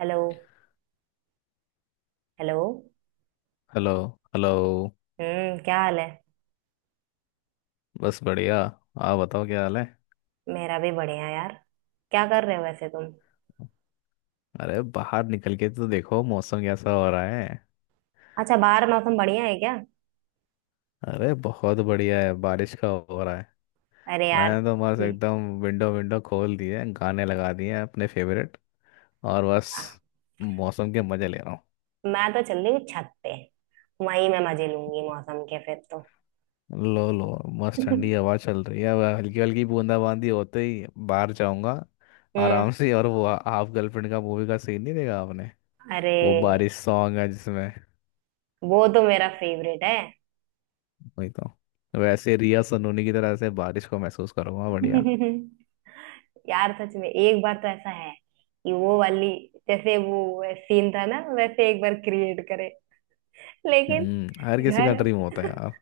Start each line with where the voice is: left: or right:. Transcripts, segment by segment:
right: Hello. Hello.
left: Hello. Hello.
right: क्या हाल है।
left: बस बढ़िया। आप बताओ, क्या हाल है?
right: मेरा भी बढ़िया यार। क्या कर रहे हो वैसे तुम।
left: अरे बाहर निकल के तो देखो, मौसम कैसा हो रहा है।
right: अच्छा बाहर मौसम बढ़िया है क्या?
left: अरे बहुत बढ़िया है, बारिश का हो रहा है।
right: अरे यार।
left: मैं तो बस
right: हम्म,
left: एकदम विंडो विंडो खोल दिए, गाने लगा दिए हैं अपने फेवरेट। और बस मौसम के मजे ले रहा हूँ।
right: मैं तो चल रही हूँ छत पे। वहीं मैं मजे लूंगी मौसम के फिर तो।
left: लो लो, मस्त ठंडी हवा चल रही है, वह हल्की हल्की बूंदाबांदी होते ही बाहर जाऊंगा
right: हम्म।
left: आराम से। और वो हाफ गर्लफ्रेंड का मूवी का सीन नहीं देखा आपने?
right: अरे
left: वो बारिश सॉन्ग है जिसमें।
right: वो तो मेरा फेवरेट है।
left: वही तो। वैसे रिया सनोनी की तरह से बारिश को महसूस करूंगा, बढ़िया।
right: यार सच में एक बार तो ऐसा है कि वो वाली जैसे वो सीन था ना वैसे एक बार क्रिएट करे। लेकिन
left: हर किसी का
right: घर
left: ड्रीम होता है यार।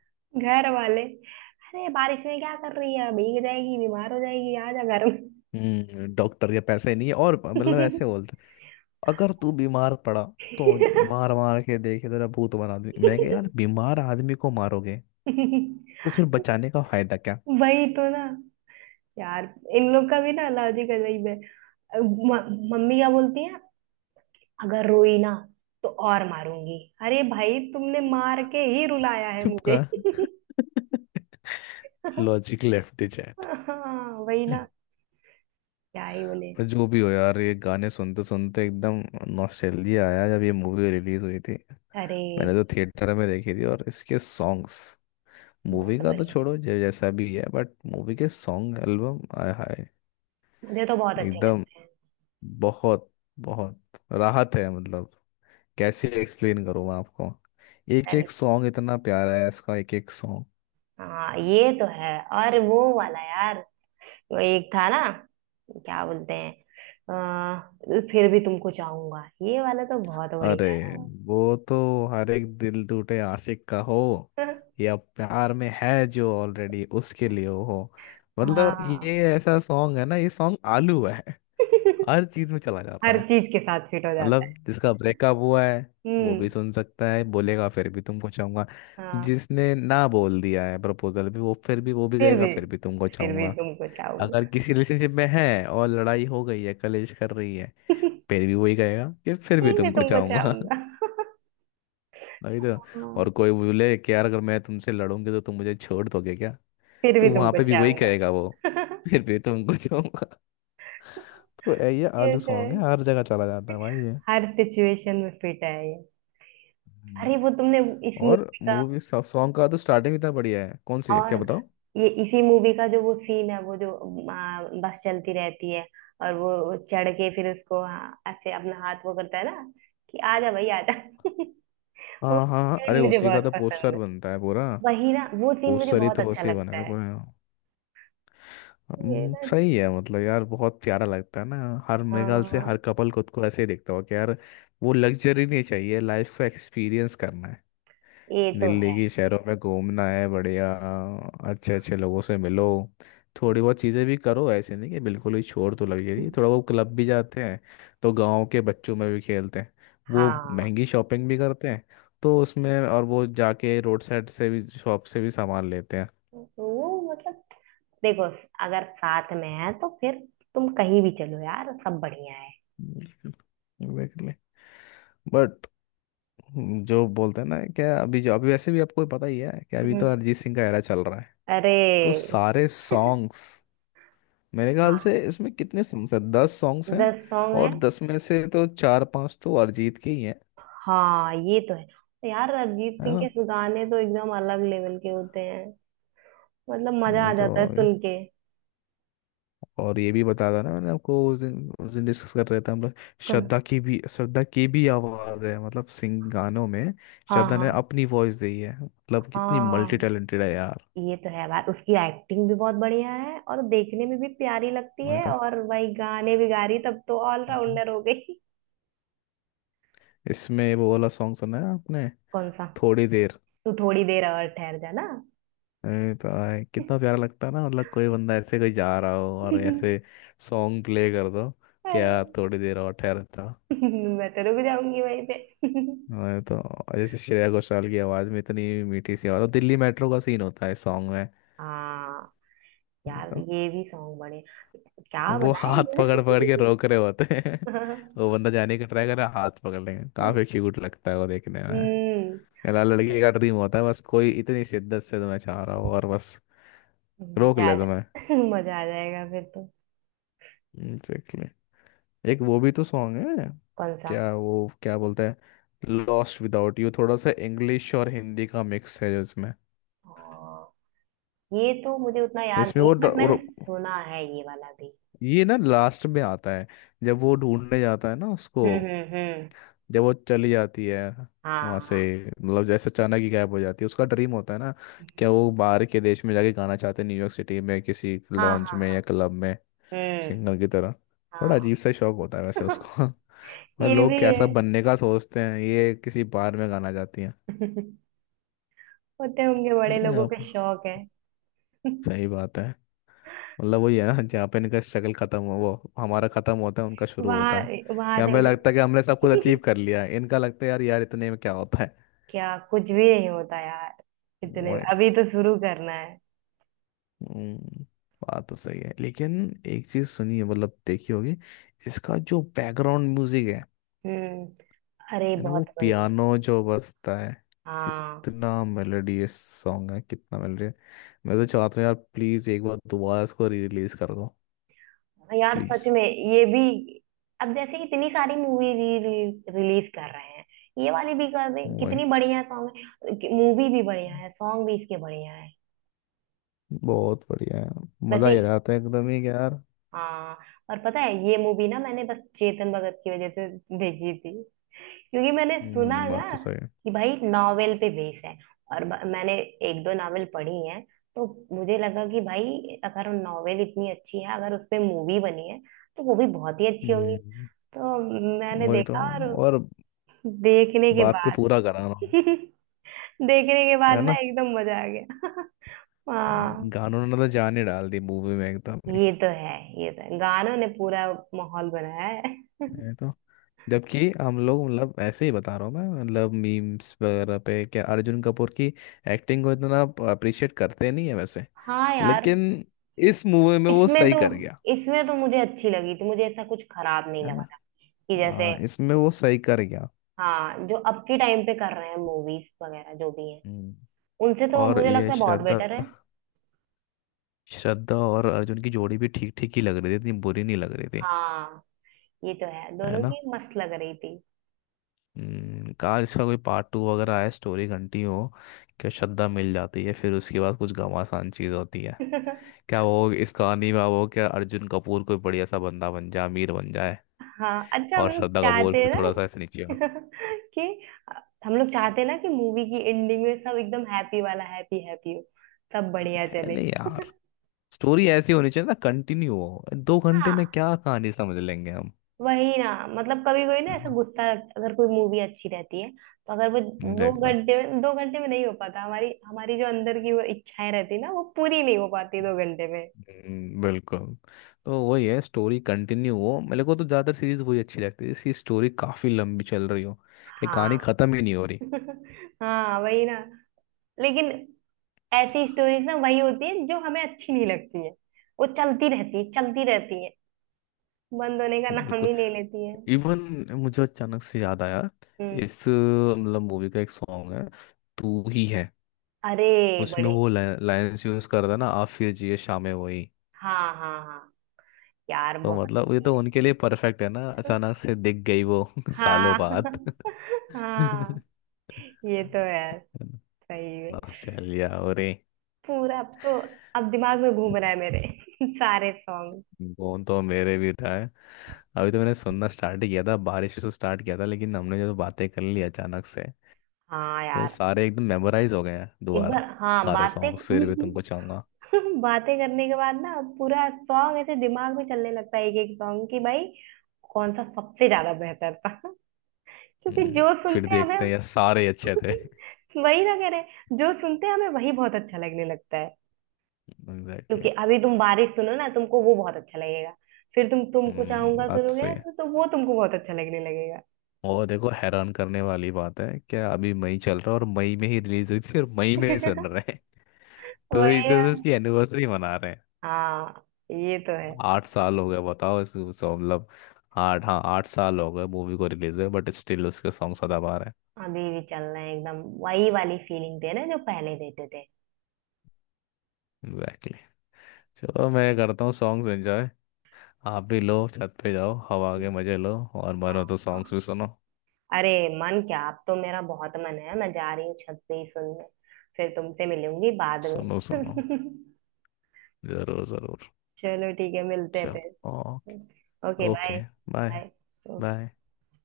right: घर वाले अरे बारिश में क्या कर रही है, भीग जाएगी, बीमार हो जाएगी, आ जा घर में।
left: डॉक्टर के पैसे नहीं है। और मतलब ऐसे बोलते हैं, अगर तू बीमार पड़ा तो मार मार के देखे, तेरा भूत बना दूं मैं। कह, यार बीमार आदमी को मारोगे तो फिर बचाने का फायदा क्या?
right: वही तो ना। यार इन लोग का भी ना लॉजिक अजीब है। मम्मी क्या बोलती है, अगर रोई ना तो और मारूंगी। अरे भाई तुमने मार के ही रुलाया है
left: चुप
right: मुझे।
left: का लॉजिक लेफ्ट द चैट।
right: हाँ वही ना। क्या ही बोले।
left: पर जो भी हो यार, ये गाने सुनते सुनते एकदम नॉस्टैल्जिया आया जब ये मूवी रिलीज हुई थी।
right: अरे
left: मैंने तो थिएटर में देखी थी, और इसके सॉन्ग्स, मूवी
right: बहुत
left: का तो
right: बढ़िया है,
left: छोड़ो जो जैसा भी है, बट मूवी के सॉन्ग एल्बम, आय हाय।
right: मुझे तो बहुत अच्छे
left: एकदम
right: लगते हैं।
left: बहुत बहुत राहत है, मतलब कैसे एक्सप्लेन करूँ मैं आपको। एक एक
right: अरे
left: सॉन्ग इतना प्यारा है इसका, एक एक सॉन्ग।
right: हाँ ये तो है। और वो वाला यार वो एक था ना, क्या बोलते हैं, फिर भी तुमको चाहूंगा। ये वाला तो बहुत
left: अरे,
right: बढ़िया है।
left: वो तो हर एक दिल टूटे आशिक का हो या प्यार में है जो ऑलरेडी उसके लिए हो। मतलब
right: हाँ।
left: ये ऐसा सॉन्ग है ना, ये सॉन्ग आलू है, हर चीज में चला जाता
right: हर
left: है।
right: चीज के साथ फिट हो जाता है।
left: मतलब जिसका ब्रेकअप हुआ है वो भी
right: हम्म।
left: सुन सकता है, बोलेगा फिर भी तुमको चाहूंगा।
right: हाँ।
left: जिसने ना बोल दिया है प्रपोजल भी वो, फिर भी वो भी
right: फिर
left: कहेगा
right: भी
left: फिर भी तुमको
right: फिर भी
left: चाहूंगा।
right: तुमको
left: अगर
right: चाहूंगा।
left: किसी रिलेशनशिप में है और लड़ाई हो गई है, कलेश कर रही है, फिर भी वही कहेगा कि फिर भी
right: फिर भी
left: तुमको
right: तुमको
left: चाहूंगा।
right: चाहूंगा।
left: वही तो।
right: हाँ,
left: और कोई बोले कि यार, अगर मैं तुमसे लड़ूंगी तो तुम मुझे छोड़ दोगे क्या,
right: फिर भी
left: तो वहां
right: तुमको
left: पे भी वही
right: चाहूंगा।
left: कहेगा वो, फिर भी तुमको चाहूंगा। तो ये
right: ये
left: आलू
right: तो है।
left: सॉन्ग है, हर जगह चला जाता है भाई।
right: हर सिचुएशन में फिट है ये।
left: ये
right: अरे वो तुमने इस
left: और
right: मूवी का।
left: मूवी सॉन्ग का तो स्टार्टिंग इतना बढ़िया है, कौन सी है, क्या
right: और
left: बताओ।
right: ये इसी मूवी का जो वो सीन है, वो जो आ, बस चलती रहती है। और वो चढ़ के फिर उसको हाँ, ऐसे अपना हाथ वो करता है ना कि आजा भाई आजा। वो
left: हाँ हाँ हाँ,
right: सीन
left: अरे
right: मुझे
left: उसी का
right: बहुत
left: तो
right: पसंद
left: पोस्टर
right: है।
left: बनता है पूरा।
right: वही ना वो सीन मुझे
left: पोस्टर ही
right: बहुत
left: तो
right: अच्छा
left: उसी बना
right: लगता
left: है
right: है।
left: पूरा।
right: ये ना।
left: सही है, मतलब यार बहुत प्यारा लगता है ना। हर मेरे ख्याल से
right: हाँ
left: हर कपल खुद को ऐसे ही देखता हो कि यार, वो लग्जरी नहीं चाहिए, लाइफ को एक्सपीरियंस करना है।
right: ये तो
left: दिल्ली
right: है।
left: की शहरों में घूमना है, बढ़िया। अच्छे अच्छे लोगों से मिलो। थोड़ी बहुत चीज़ें भी करो, ऐसे नहीं कि बिल्कुल ही छोड़, तो लगी रही थोड़ा बहुत, क्लब भी जाते हैं, तो गांव के बच्चों में भी खेलते हैं, वो
right: हाँ
left: महंगी शॉपिंग भी करते हैं, तो उसमें, और वो जाके रोड साइड से भी, शॉप से भी सामान लेते हैं।
right: तो वो मतलब देखो, अगर साथ में है तो फिर तुम कहीं भी चलो यार, सब बढ़िया है।
left: एग्जैक्टली। बट जो बोलते हैं ना, क्या अभी जो अभी वैसे भी आपको पता ही है कि अभी
right: हम्म।
left: तो अरिजीत सिंह का एरा चल रहा है। तो
right: अरे
left: सारे सॉन्ग्स, मेरे ख्याल
right: हाँ
left: से इसमें कितने सॉन्ग्स हैं, 10 सॉन्ग्स।
right: दस सॉन्ग है।
left: और 10 में से तो चार पांच तो अरिजीत के ही हैं।
right: हाँ ये तो है, तो यार अरिजीत
left: है
right: सिंह
left: ना।
right: के गाने तो एकदम अलग लेवल के होते हैं। मतलब मजा आ
left: वही तो।
right: जाता है
left: ये-
right: सुन के।
left: और ये भी बता था ना मैंने आपको, उस दिन डिस्कस कर रहे थे हम लोग।
right: कम-
left: श्रद्धा की भी आवाज है, मतलब सिंग गानों में।
right: हाँ
left: श्रद्धा
right: हाँ
left: ने अपनी वॉइस दी है, मतलब कितनी मल्टी
right: हाँ
left: टैलेंटेड है यार।
right: ये तो है यार, उसकी एक्टिंग भी बहुत बढ़िया है और देखने में भी प्यारी लगती
left: मैं
right: है,
left: तो।
right: और वही गाने भी गा रही, तब तो
left: हम्म।
right: ऑलराउंडर हो गई।
left: इसमें वो वाला सॉन्ग सुना है आपने?
right: कौन सा?
left: थोड़ी देर।
right: तू थोड़ी देर और ठहर जा ना।
left: अरे तो आए, कितना प्यारा लगता है ना, मतलब कोई बंदा ऐसे कोई जा रहा हो और ऐसे सॉन्ग प्ले कर दो,
right: अरे
left: क्या थोड़ी देर और ठहरता।
right: मैं तो रुक जाऊंगी वहीं पे।
left: अरे, तो जैसे श्रेया घोषाल की आवाज में इतनी मीठी सी आवाज, और दिल्ली मेट्रो का सीन होता है सॉन्ग में।
right: हाँ यार
left: तो
right: ये भी सॉन्ग बड़े, क्या
left: वो
right: बताए।
left: हाथ पकड़ पकड़ के रोक रहे होते हैं।
right: मुझे
left: वो बंदा जाने का ट्राई कर रहा है, हाथ पकड़ लेंगे, काफी क्यूट लगता है वो देखने में।
right: हम्म।
left: कहला लड़की का ड्रीम होता है, बस कोई इतनी शिद्दत से तुम्हें चाह रहा हो और बस रोक
right: मजा
left: ले
right: आ जाए
left: तुम्हें।
right: मजा आ जाएगा फिर तो।
left: एग्जैक्टली। एक वो भी तो सॉन्ग है,
right: कौन सा?
left: क्या वो क्या बोलते हैं, लॉस्ट विदाउट यू। थोड़ा सा इंग्लिश और हिंदी का मिक्स है इसमें।
right: और ये तो मुझे उतना याद
left: इसमें
right: नहीं,
left: वो
right: बट
left: और
right: मैंने सुना है ये वाला भी।
left: ये ना लास्ट में आता है, जब वो ढूंढने जाता है ना उसको,
right: हम्म।
left: जब वो चली जाती है
right: हाँ
left: वहां से।
right: हाँ।
left: मतलब जैसे अचानक ही गायब हो जाती है, उसका ड्रीम होता है ना क्या, वो बाहर के देश में जाके गाना चाहते हैं, न्यूयॉर्क सिटी में किसी
right: हाँ
left: लॉन्च
right: हाँ
left: में
right: हाँ।
left: या क्लब में
right: हम्म।
left: सिंगर की तरह। बड़ा
right: हाँ।
left: अजीब सा शौक होता है वैसे उसको। पर
right: ये
left: लोग
right: भी है।
left: कैसा बनने का सोचते हैं, ये किसी बार में गाना जाती है।
right: होते होंगे बड़े
left: ये
right: लोगों
left: आप
right: के शौक है।
left: सही बात है। मतलब वही है ना, जहाँ पे इनका स्ट्रगल खत्म हो, वो हमारा खत्म होता है, उनका शुरू होता है।
right: वहां वहां
left: कि
right: से क्या।
left: हमें लगता है कि हमने सब कुछ अचीव
right: इनका
left: कर लिया है, इनका लगता है, यार यार इतने में क्या होता है।
right: क्या कुछ भी नहीं होता यार इतने में।
left: वही।
right: अभी तो शुरू करना है।
left: हम्म, बात तो सही है, लेकिन एक चीज सुनिए, मतलब देखी होगी। इसका जो बैकग्राउंड म्यूजिक है
right: हम्म। अरे
left: है ना, वो
right: बहुत बढ़िया।
left: पियानो जो बजता है,
right: हाँ।
left: कितना मेलोडियस सॉन्ग है, कितना मेलोडी। मैं तो चाहता हूँ यार, प्लीज एक बार दोबारा इसको री रिलीज कर दो,
right: हाँ यार
left: प्लीज।
right: सच में, ये भी अब जैसे इतनी सारी मूवी रिलीज कर रहे हैं, ये वाली भी कर दें,
left: वही
right: कितनी बढ़िया सॉन्ग है, मूवी भी बढ़िया है, सॉन्ग भी इसके बढ़िया है।
left: बहुत बढ़िया है। मजा
right: वैसे
left: ही आ जाता है एकदम ही, कि यार।
right: हाँ और पता है ये मूवी ना मैंने बस चेतन भगत की वजह से देखी थी, क्योंकि मैंने सुना
left: बात तो
right: ना
left: सही है।
right: कि भाई नॉवेल पे बेस है, और मैंने एक दो नॉवेल पढ़ी हैं तो मुझे लगा कि भाई अगर नॉवेल इतनी अच्छी है, अगर उस पे मूवी बनी है तो वो भी बहुत ही अच्छी होगी।
left: हम्म
right: तो मैंने
left: वही तो।
right: देखा, और
left: और
right: देखने के
left: बात को
right: बाद
left: पूरा कराना,
right: देखने के बाद
left: है
right: ना
left: ना।
right: एकदम मजा आ गया। हाँ।
left: गानों ने तो जान ही डाल दी मूवी में एकदम ही।
right: ये तो है। ये तो है गानों ने पूरा माहौल बनाया है।
left: है, जबकि हम लोग, मतलब ऐसे ही बता रहा हूँ मैं, मतलब मीम्स वगैरह पे क्या, अर्जुन कपूर की एक्टिंग को इतना अप्रिशिएट करते नहीं है वैसे।
right: हाँ यार।
left: लेकिन इस मूवी में वो
right: इसमें
left: सही
right: तो
left: कर गया।
right: इसमें तो मुझे अच्छी लगी थी, मुझे ऐसा कुछ खराब नहीं
left: है
right: लगा
left: ना।
right: था कि जैसे।
left: इसमें वो सही कर गया।
right: हाँ जो अब के टाइम पे कर रहे हैं मूवीज वगैरह जो भी हैं,
left: हम्म।
right: उनसे तो
left: और
right: मुझे
left: ये
right: लगता है बहुत
left: श्रद्धा
right: बेटर है।
left: श्रद्धा और अर्जुन की जोड़ी भी ठीक ठीक ही लग रही थी, इतनी बुरी नहीं लग रही थी।
right: हाँ ये तो है,
left: है
right: दोनों
left: ना।
right: की मस्त लग रही
left: काश इसका कोई पार्ट 2 वगैरह आए, स्टोरी घंटी हो कि श्रद्धा मिल जाती है, फिर उसके बाद कुछ घमासान चीज़ होती है,
right: थी।
left: क्या वो इस कहानी में। वो क्या, अर्जुन कपूर कोई बढ़िया सा बंदा बन जाए, अमीर बन जाए,
right: हाँ अच्छा हम
left: और
right: लोग
left: श्रद्धा कपूर
right: चाहते हैं
left: फिर
right: ना।
left: थोड़ा सा ऐसे नीचे हो।
right: कि हम लोग चाहते हैं ना कि मूवी की एंडिंग में सब एकदम हैप्पी वाला हैप्पी हैप्पी हो, सब बढ़िया
left: है
right: चले।
left: नहीं यार, स्टोरी ऐसी होनी चाहिए ना, कंटिन्यू हो। 2 घंटे
right: हाँ
left: में क्या कहानी समझ लेंगे हम।
right: वही ना। मतलब कभी कोई ना
left: है
right: ऐसा
left: ना।
right: गुस्सा, अगर कोई मूवी अच्छी रहती है तो अगर वो दो
left: देख लो।
right: घंटे में, दो घंटे में नहीं हो पाता, हमारी हमारी जो अंदर की वो इच्छाएं रहती है ना, वो पूरी नहीं हो पाती दो घंटे में।
left: बिल्कुल। तो वही है, स्टोरी कंटिन्यू हो। मेरे को तो ज़्यादातर सीरीज वही अच्छी लगती है जिसकी स्टोरी काफ़ी लंबी चल रही हो, कि
right: हाँ।
left: कहानी ख़त्म ही नहीं हो रही।
right: हाँ वही ना। लेकिन ऐसी स्टोरीज ना वही होती है जो हमें अच्छी नहीं लगती है, वो चलती रहती है चलती रहती है, बंद होने का नाम
left: बिल्कुल।
right: ही नहीं लेती है।
left: इवन, मुझे अचानक से याद आया,
right: हम्म।
left: इस मतलब मूवी का एक सॉन्ग है, तू ही है।
right: अरे
left: उसमें
right: बड़े।
left: वो लाइंस यूज कर था ना, आप फिर जिए शामें वही।
right: हाँ हाँ हाँ यार
left: तो
right: बहुत
left: मतलब ये
right: बढ़िया
left: तो
right: है।
left: उनके लिए परफेक्ट है ना, अचानक से दिख गई वो सालों
right: हाँ
left: बाद।
right: हाँ ये तो यार सही है।
left: नॉस्टैल्जिया हो रही।
right: पूरा अब तो अब दिमाग में घूम रहा है मेरे सारे सॉन्ग।
left: वो तो मेरे भी था है। अभी तो मैंने सुनना स्टार्ट किया था, बारिश से स्टार्ट किया था, लेकिन हमने जो बातें कर ली अचानक से,
right: हाँ
left: तो
right: यार
left: सारे एकदम मेमोराइज हो गए हैं
right: एक बार,
left: दोबारा।
right: हाँ
left: सारे
right: बातें
left: सॉन्ग्स, फिर भी तुमको चाहूंगा।
right: बातें करने के बाद ना पूरा सॉन्ग ऐसे दिमाग में चलने लगता है, एक एक सॉन्ग कि भाई कौन सा सबसे ज्यादा बेहतर था। क्योंकि जो
left: फिर
right: सुनते हैं
left: देखते
right: हमें
left: हैं यार, सारे अच्छे थे।
right: वही ना कह रहे, जो सुनते हैं हमें वही बहुत अच्छा लगने लगता है। क्योंकि
left: एग्जैक्टली,
right: अभी तुम बारिश सुनो ना, तुमको वो बहुत अच्छा लगेगा, फिर तुम तुमको चाहूंगा
left: बात तो
right: सुनोगे
left: सही
right: ना
left: है।
right: तो वो तुमको बहुत अच्छा लगने लगेगा।
left: और देखो, हैरान करने वाली बात है क्या, अभी मई चल रहा है, और मई में ही रिलीज हुई थी, और मई में ही सुन रहे हैं। तो
right: वही
left: एक तरह से
right: है।
left: उसकी एनिवर्सरी मना रहे हैं।
right: हाँ ये तो है।
left: आठ साल हो गए बताओ इस, सो मतलब, आठ हाँ, 8 साल हो गए मूवी को रिलीज हुए, बट स्टिल उसके सॉन्ग सदाबहार रहे
right: अभी भी चल रहा है एकदम, वही वाली फीलिंग दे रहे हैं जो पहले देते थे।
left: हैं। एग्जैक्टली। चलो, मैं करता हूँ सॉन्ग्स एंजॉय। आप भी लो, छत पे जाओ, हवा के मजे लो और मनो तो
right: हाँ
left: सॉन्ग्स भी सुनो।
right: अरे मन क्या, अब तो मेरा बहुत मन है, मैं जा रही हूँ छत पे ही सुनने, फिर तुमसे मिलूंगी बाद
left: सुनो सुनो।
right: में।
left: जरूर जरूर।
right: चलो ठीक है, मिलते हैं
left: चलो,
right: फिर।
left: Okay.
right: Okay bye.
left: Okay, bye.
right: Bye.
left: Bye.